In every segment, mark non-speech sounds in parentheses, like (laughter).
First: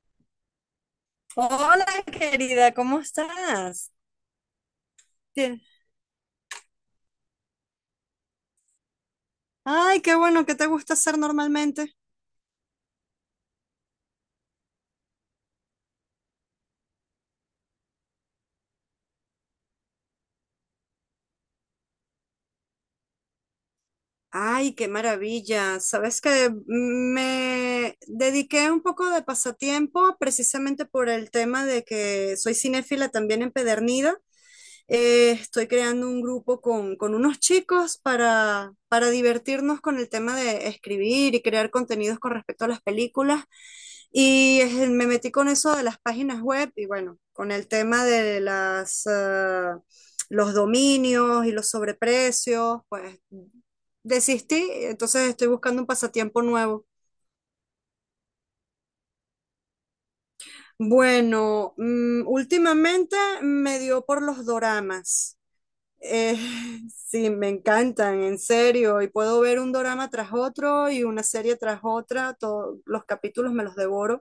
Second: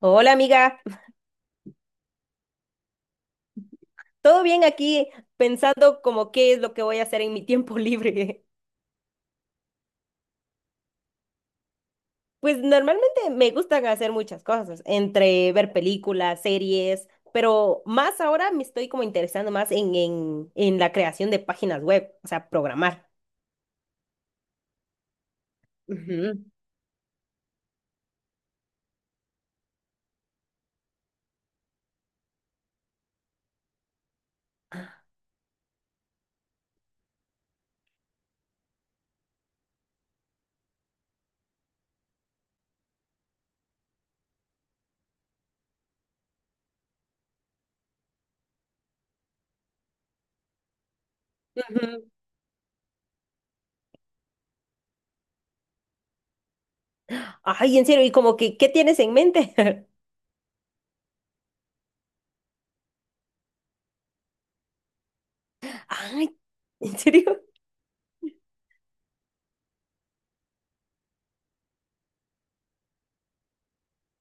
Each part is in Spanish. Hola amiga, Hola, querida, ¿cómo estás? ¿todo bien aquí? Tien- Pensando como qué es lo que voy a hacer en mi tiempo libre. Ay, qué bueno, ¿qué te gusta hacer normalmente? (laughs) Pues normalmente me gustan hacer muchas cosas, entre ver películas, series, pero más ahora me estoy como interesando más en la creación de páginas web, o sea, programar. Ay, qué maravilla. Sabes Ujú, que me dediqué un poco de pasatiempo precisamente por el tema de que soy cinéfila también empedernida. Estoy creando un grupo con unos chicos para divertirnos con el tema de escribir y crear contenidos con respecto a las películas. Y me metí con eso de las páginas web y bueno, con el tema de las, los dominios y los ujú. sobreprecios, pues desistí, entonces estoy buscando un pasatiempo nuevo. Ay, en serio, ¿y como que qué tienes en mente? Bueno, últimamente me dio por los doramas. (laughs) Ay, Eh, ¿en sí, serio? me encantan, en serio. Y puedo ver un dorama tras otro y una serie tras otra. Todos los capítulos me los devoro.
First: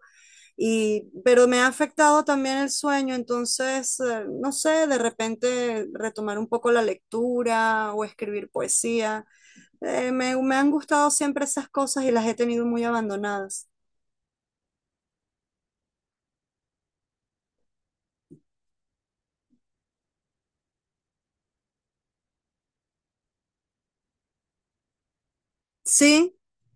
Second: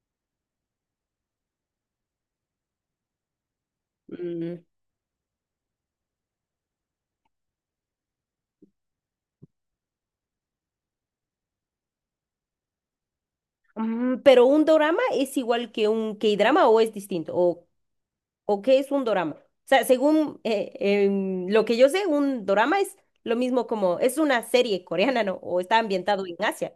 Pero me ha afectado también el sueño, entonces, no Mm, sé, de repente retomar un poco la lectura o escribir poesía. Me han gustado siempre esas cosas y las he tenido muy abandonadas. mm, ¿pero un dorama es igual que un K-drama o es distinto? ¿O qué es un dorama? O sea, según lo que yo sé, un dorama es lo mismo como, es una serie coreana, ¿no? O está ambientado Sí, en Asia.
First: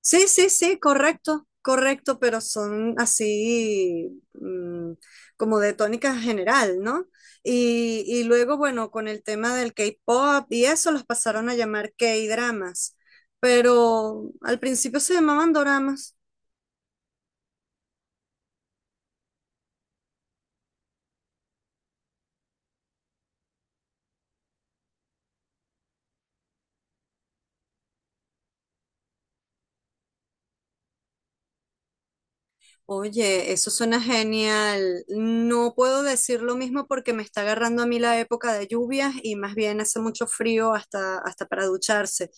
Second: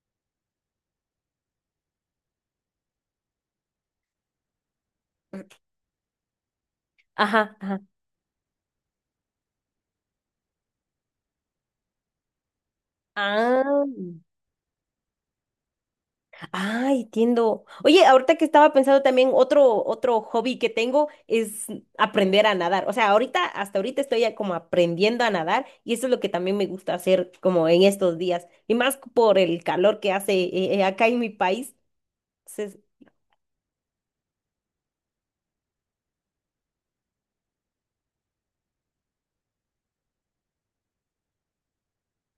sí, sí, sí, correcto, correcto, pero son así como de tónica general, ¿no? Ajá, ajá. Y luego, bueno, con el tema del K-pop y eso, los pasaron a llamar K-dramas, Ah, pero al principio se llamaban doramas. ah, entiendo. Oye, ahorita que estaba pensando también, otro hobby que tengo es aprender a nadar. O sea, ahorita, hasta ahorita estoy ya como aprendiendo a nadar y eso es lo que también me gusta hacer como en estos días. Y más por el calor que hace acá en mi país. Entonces, Oye, eso suena genial. No puedo decir lo mismo porque me está agarrando a mí la época de lluvias y más bien hace mucho frío hasta para ducharse.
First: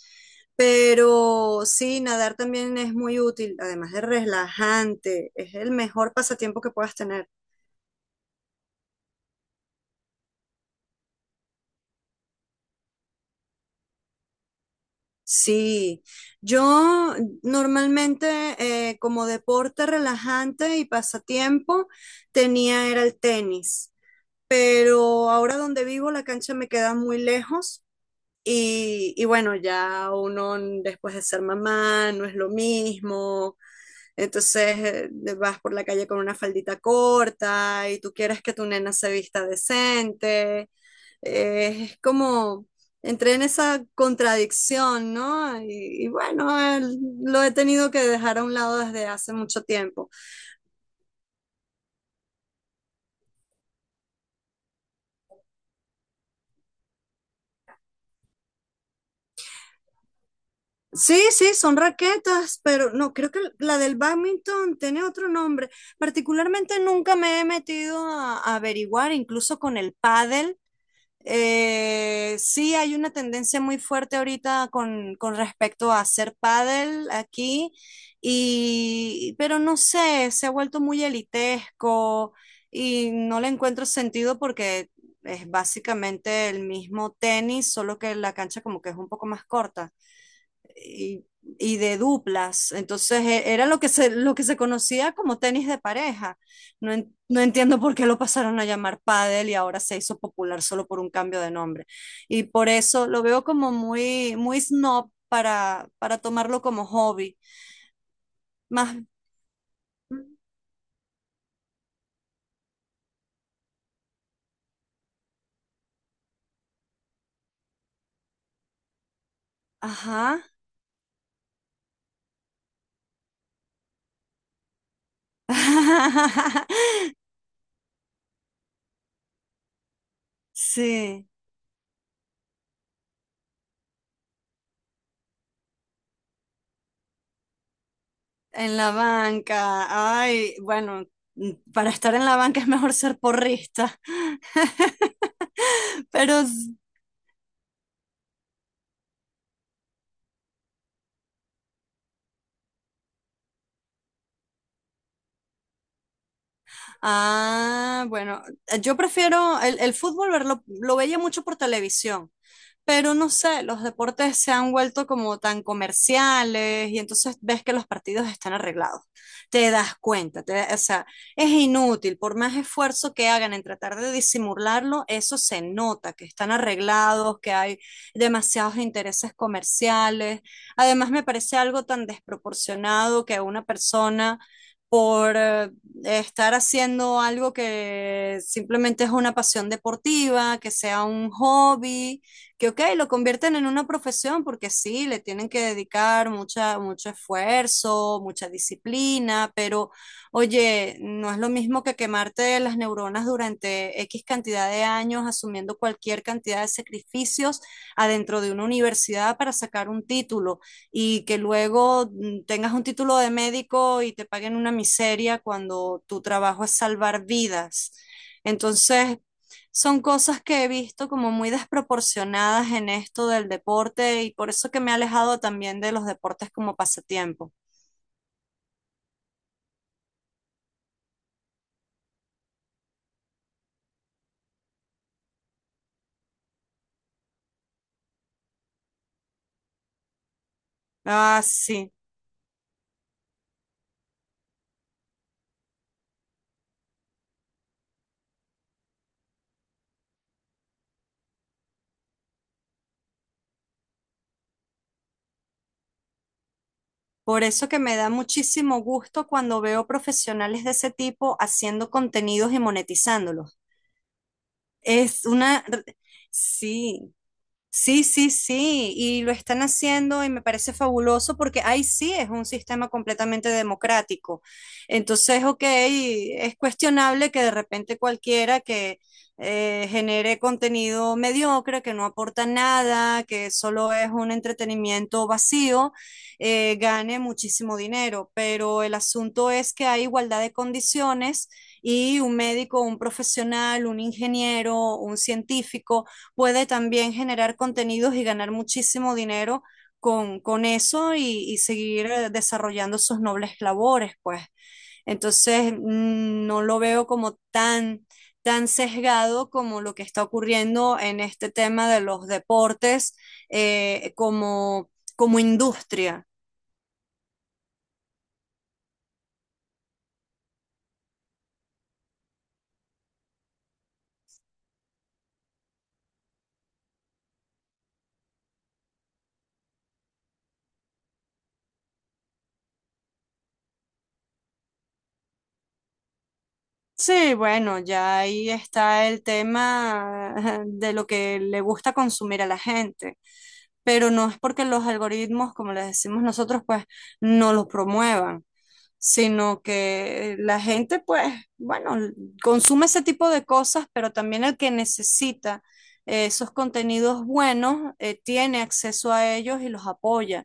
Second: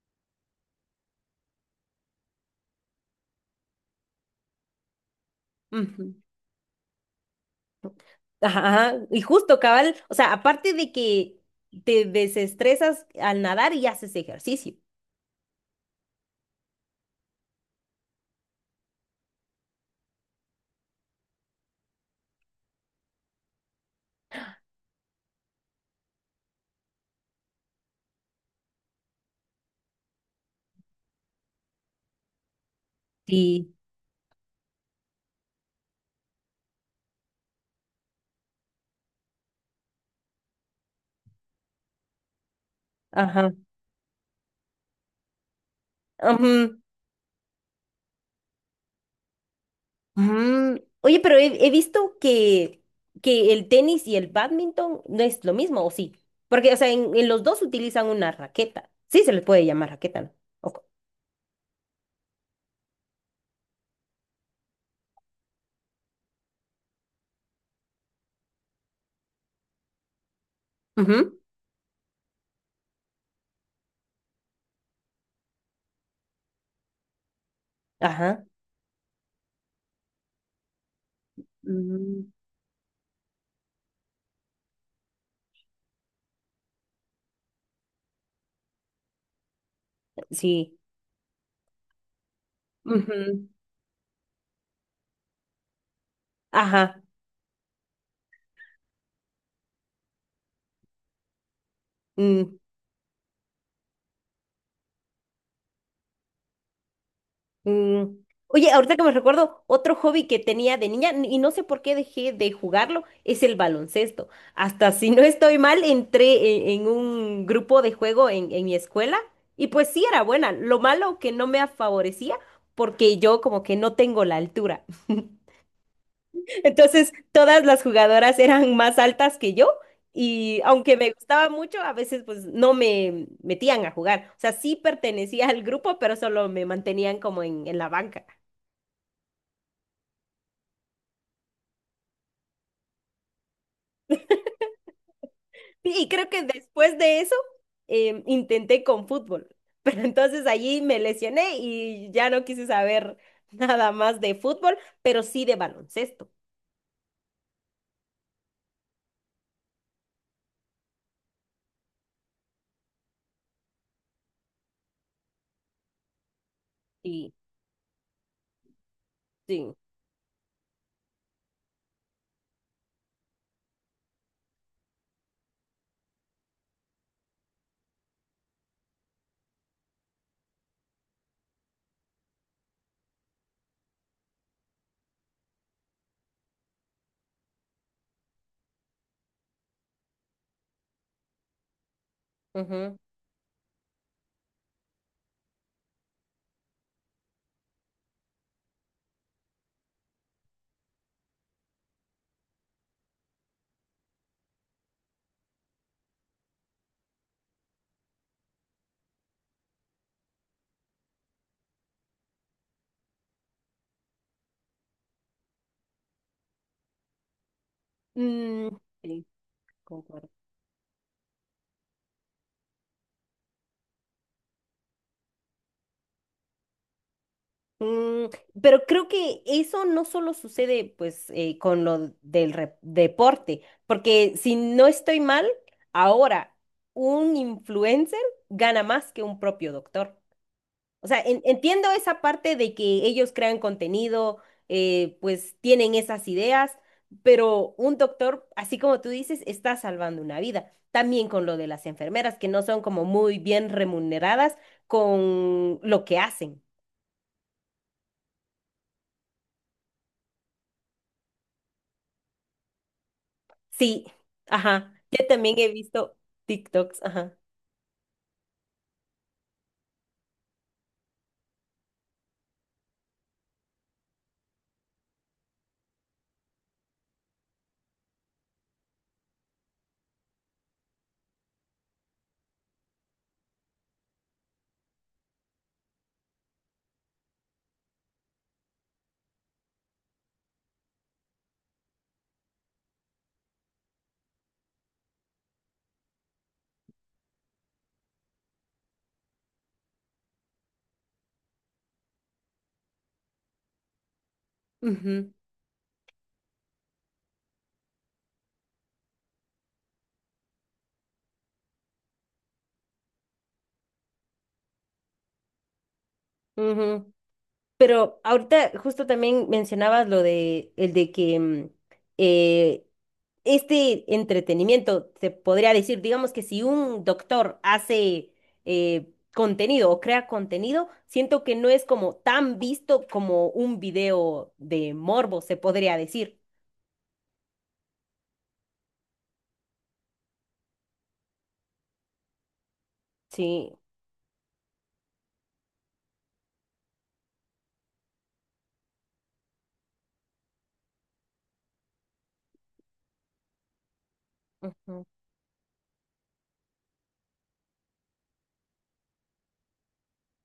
Pero sí, nadar también es muy útil, además de relajante, es el mejor ujú. pasatiempo que puedas tener. Ajá, ajá, y justo, cabal, o sea, aparte de que te desestresas al nadar y haces ejercicio. Sí, yo normalmente como deporte relajante y pasatiempo tenía era el tenis, pero ahora donde vivo la cancha me queda muy lejos. Y bueno, después de ser mamá no es lo mismo, Sí. entonces vas por la calle con una faldita corta y tú quieres que tu nena se vista decente. Eh, es como, Entré en Ajá. esa contradicción, ¿no? Y bueno, Ujú, lo he tenido que dejar a un lado desde hace mucho tiempo. ujú. Oye, pero he visto que el tenis y el bádminton no es lo mismo, ¿o sí? Porque, o sea, en los dos utilizan una raqueta. Sí, se les puede llamar raqueta, ¿no? Ok. Sí, sí, son raquetas, pero no, creo que la del badminton tiene otro nombre. Particularmente nunca me he metido a averiguar, incluso con el pádel. Ujú, Sí, hay una tendencia muy fuerte ahorita con respecto a hacer pádel aquí, ajá. Pero no sé, se ha vuelto muy Mm, elitesco y no le encuentro sentido porque es básicamente el mismo tenis, solo que la cancha como que es un poco más corta sí. y, y de duplas. Entonces Ujú, era lo que se conocía como tenis de pareja. No, ajá. No entiendo por qué lo pasaron a llamar pádel y ahora se hizo popular solo por un cambio de nombre. Y Mm. por eso lo veo como muy snob para tomarlo como hobby. Mm, oye, ahorita Más, que me recuerdo, otro hobby que tenía de niña, y no sé por qué dejé de jugarlo, es el baloncesto. Hasta si no estoy mal, entré en un grupo de juego en mi escuela y pues sí era ajá. buena. Lo malo que no me favorecía porque yo como que no tengo la altura. (laughs) Entonces, (laughs) todas las jugadoras eran más altas que yo y aunque me Sí, gustaba mucho, a veces pues no me metían a jugar. O sea, sí pertenecía al grupo, pero solo me mantenían como en la banca. en la banca. Ay, bueno, para estar en la banca es mejor ser porrista. Sí, y (laughs) creo que Pero después de eso intenté con fútbol, (laughs) pero entonces allí me lesioné y ya no quise saber (laughs) nada más de fútbol, pero sí de baloncesto. ah, bueno, yo prefiero el fútbol verlo, lo veía mucho por televisión, pero no sé, los deportes se han vuelto como tan comerciales y Sí, entonces ves que los partidos están arreglados. Te sí, das cuenta, o sea, es inútil, por más esfuerzo que hagan en tratar de disimularlo, eso se nota, que están arreglados, que hay demasiados intereses comerciales. Además, me parece algo tan desproporcionado que una persona por estar haciendo algo que simplemente es una pasión deportiva, que sea un hobby, que ok, ujú, lo convierten en una profesión porque sí, le tienen que dedicar mucho esfuerzo, mucha disciplina, pero oye, no es lo mismo que quemarte las neuronas durante X cantidad de años asumiendo cualquier cantidad de sacrificios adentro de una universidad para sacar un título y que luego tengas un título de médico y te paguen una miseria cuando tu trabajo es salvar vidas. mm, Entonces, sí, son concuerdo. cosas que he visto como muy desproporcionadas en esto del deporte y por eso que me he alejado también de los deportes como pasatiempo. Mm, pero creo que eso no solo sucede pues con lo del deporte, porque si no estoy mal, ahora un influencer gana más que un propio doctor. O sea, Ah, entiendo sí. esa parte de que ellos crean contenido, pues tienen esas ideas, pero un doctor, así como tú dices, está salvando una vida. También con lo de las enfermeras, que no son como muy bien remuneradas con lo que hacen. Por eso que me da muchísimo gusto cuando veo profesionales de ese tipo haciendo contenidos y monetizándolos. Sí, ajá. Es Yo también una, he visto TikToks, sí, ajá. Sí, sí, sí, y lo están haciendo y me parece fabuloso porque ahí sí es un sistema completamente democrático. Entonces, ok, es cuestionable que de repente cualquiera que genere contenido mediocre, que no aporta nada, que solo es un entretenimiento vacío, gane muchísimo dinero, pero el asunto es que hay igualdad de condiciones y un médico, un profesional, un ingeniero, un científico puede también generar contenidos y ganar muchísimo dinero con eso y seguir desarrollando sus nobles labores, pues. Ujú, Entonces, no lo veo como tan sesgado como lo que está ocurriendo en este tema de los deportes eh, como, como industria. ujú. Pero ahorita justo también mencionabas lo de el de que mm, eh, este entretenimiento se podría decir, digamos que si un doctor hace contenido o crea contenido, siento que no es como tan visto como un video de morbo, se podría decir. Sí, bueno, ya ahí está el tema (laughs) de lo que le gusta consumir a la gente. Sí. Pero no es porque los algoritmos, como les decimos nosotros, pues no los promuevan, sino que la gente, pues, bueno, consume ese tipo de cosas, pero también el que Ujú. necesita esos contenidos buenos tiene acceso a ellos y los apoya.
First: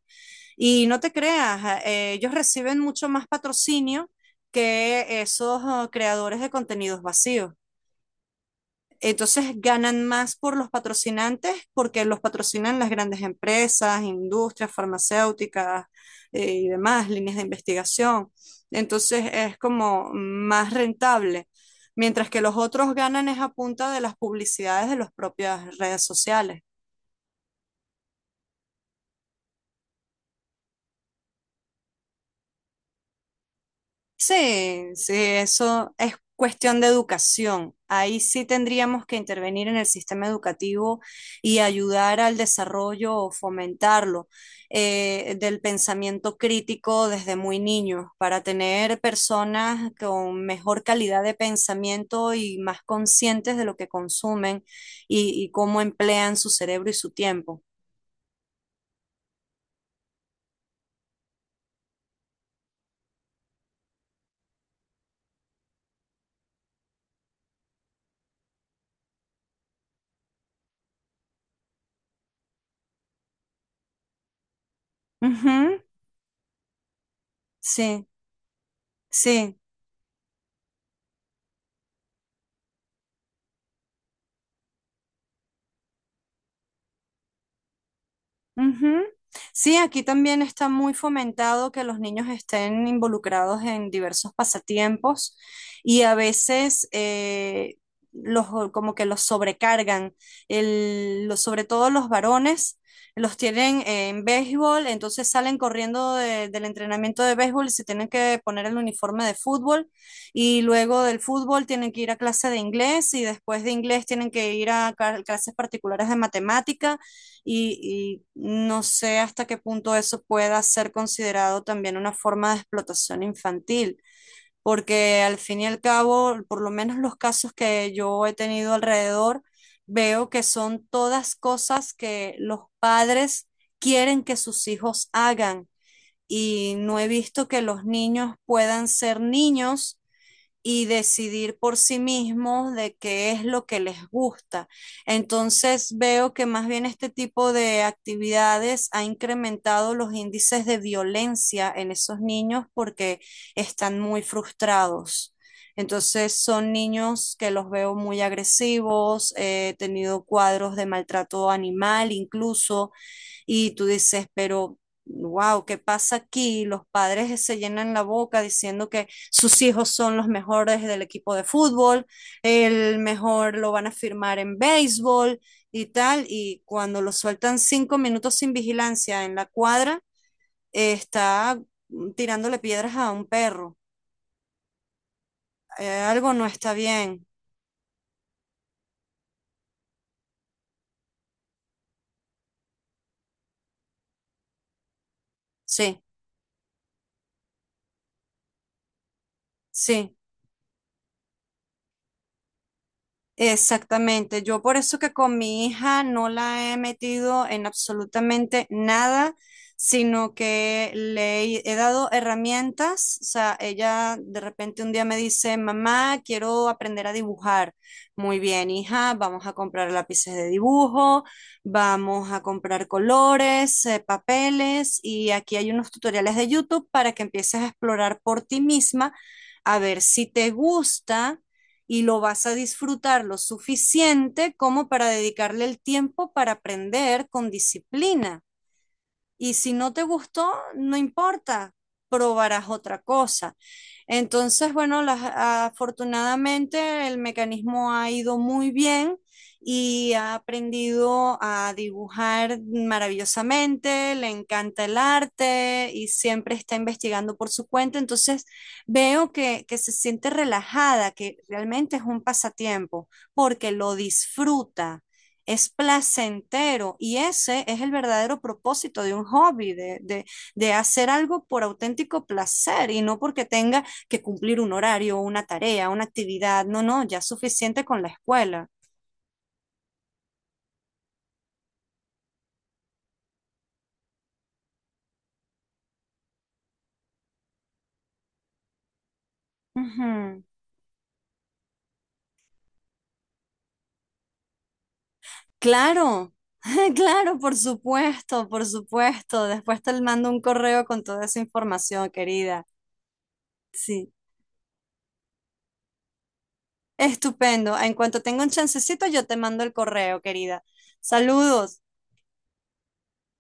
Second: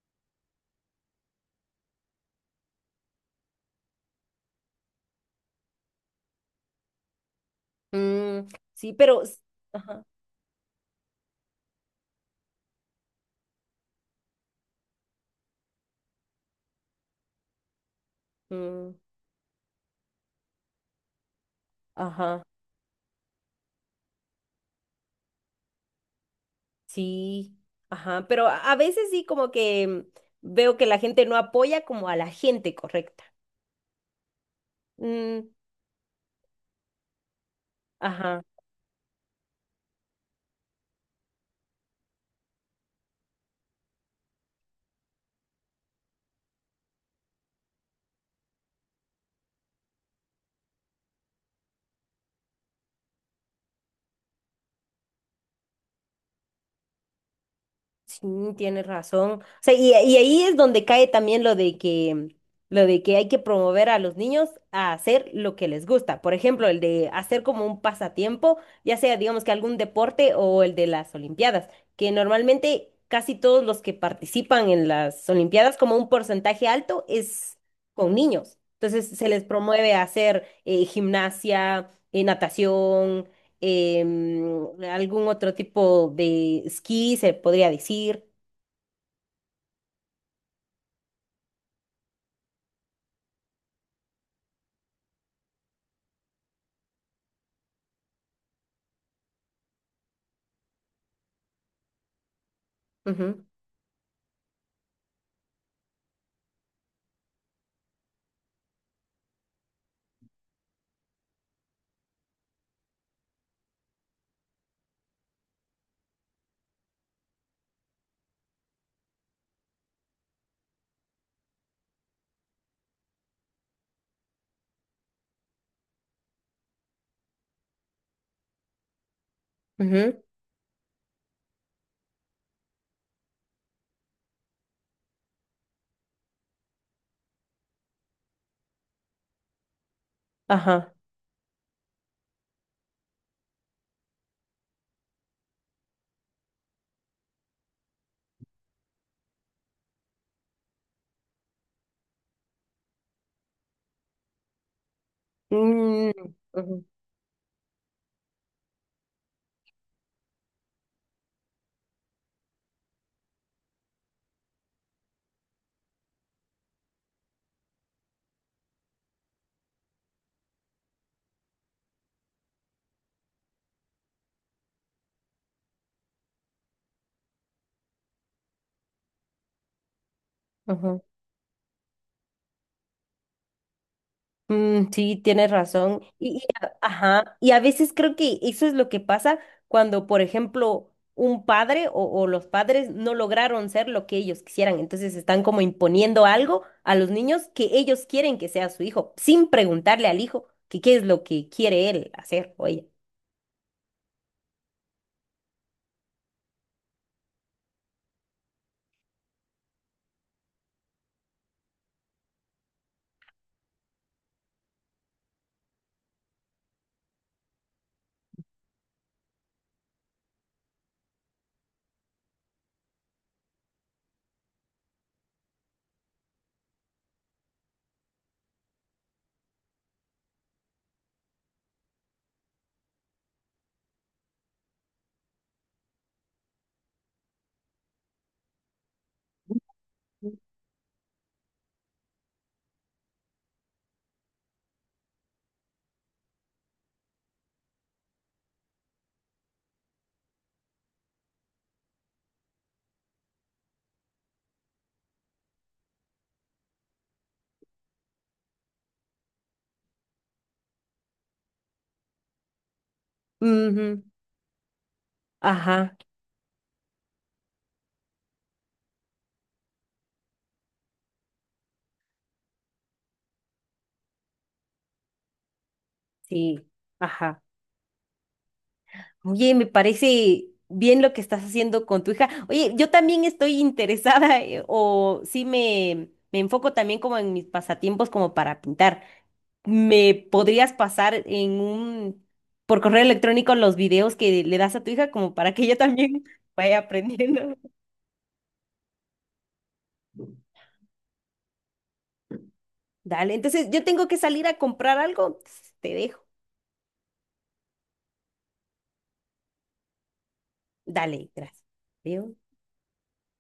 Y no te creas, ellos reciben mucho más patrocinio que esos creadores de contenidos vacíos. Mm, sí, pero Entonces ajá. ganan más por los patrocinantes porque los patrocinan las grandes empresas, industrias farmacéuticas y demás, líneas de investigación. Mm, Entonces es como más rentable, mientras que ajá. los otros ganan es a punta de las publicidades de las propias redes sociales. Sí, ajá, pero a veces sí como que mm, veo que la gente no apoya como a la gente correcta. Sí, sí, Mm, eso es cuestión de educación. Ahí ajá. sí tendríamos que intervenir en el sistema educativo y ayudar al desarrollo o fomentarlo del pensamiento crítico desde muy niños para tener personas con mejor calidad de pensamiento y más conscientes de lo que consumen y cómo emplean su cerebro y su tiempo. Sí, tienes razón. O sea, y ahí es donde cae también lo de que hay que promover a los niños a hacer lo que les gusta. Por ejemplo, el de hacer como un pasatiempo, ya sea, digamos que algún deporte o el de las Olimpiadas, que normalmente casi todos los que participan en las Olimpiadas, Ujú, como un porcentaje alto, es sí, con niños. Entonces se les sí. promueve a hacer gimnasia, natación em, algún otro tipo de esquí, se podría decir. Ujú. Sí, aquí también está muy fomentado que los niños estén involucrados en diversos pasatiempos y a veces los, como que los sobrecargan, sobre todo los varones. Los Ujú, tienen en béisbol, entonces salen corriendo del entrenamiento de béisbol y se tienen que poner el uniforme de fútbol y luego del fútbol tienen que ir a clase de inglés y después de inglés tienen que ir a clases particulares de matemática y no sé hasta qué punto eso pueda ser considerado también una forma de explotación infantil, porque al fin y al cabo, por lo menos los casos que yo he tenido alrededor, ujú, veo que son todas cosas que los padres quieren que sus hijos hagan y no he visto que los niños puedan ser niños y ajá. decidir por sí mismos de qué es lo que les gusta. Entonces veo que más bien este tipo de actividades ha incrementado los índices de violencia en esos niños porque están muy frustrados. Mm, Entonces son ujú, niños que los veo muy agresivos, he tenido cuadros de maltrato animal incluso, y tú dices, pero wow, ¿qué pasa aquí? Los padres se llenan la boca diciendo que sus hijos son los mejores del equipo de fútbol, el mejor lo van a firmar en béisbol y tal, y cuando lo sueltan 5 minutos sin vigilancia en la cuadra, ujú. está tirándole piedras a un perro. Mm, sí, tienes razón. Algo Y no está bien. ajá. Y a veces creo que eso es lo que pasa cuando, por ejemplo, un padre o los padres no lograron ser lo que ellos quisieran. Entonces están como Sí, imponiendo algo a los niños que ellos quieren que sea su hijo, sin preguntarle sí. al hijo que qué es lo que quiere él hacer o ella. Exactamente, yo por eso que con mi hija no la he metido en absolutamente nada, sino que le he dado herramientas, o sea, ella de repente un día me dice, mamá, quiero aprender a dibujar. Muy bien, hija, vamos a comprar lápices de dibujo, vamos a comprar colores, papeles y aquí hay unos tutoriales de YouTube para que empieces a explorar por ti misma, a ver si te gusta y lo vas a disfrutar lo suficiente como para dedicarle el tiempo para aprender con disciplina. Y si no te gustó, no importa, probarás otra cosa. Entonces, bueno, afortunadamente el mecanismo ha ido muy bien y ha aprendido a dibujar maravillosamente, le encanta el arte y siempre está investigando por su cuenta. Entonces, veo que se siente relajada, que realmente es un pasatiempo porque lo Ujú, disfruta, es ajá. placentero y ese es el verdadero propósito de un hobby, de hacer algo por auténtico placer y no porque tenga que cumplir un horario, una tarea, una Sí, actividad. No, no, ya es ajá. suficiente con la escuela. Oye, me parece bien lo que estás haciendo con tu hija. Oye, yo también estoy interesada, o sí me enfoco también como en mis pasatiempos como para pintar. ¿Me Ujú. podrías pasar en un, por correo electrónico los videos que le das a tu hija como para que ella también Claro. (laughs) vaya (laughs) Claro, aprendiendo? por supuesto, por supuesto. Después te mando un correo con toda esa información, querida. Dale, entonces yo tengo Sí, que salir a comprar algo. Te dejo. estupendo. En cuanto tenga un chancecito, yo te mando el correo, querida. Dale, gracias. Saludos. Adiós.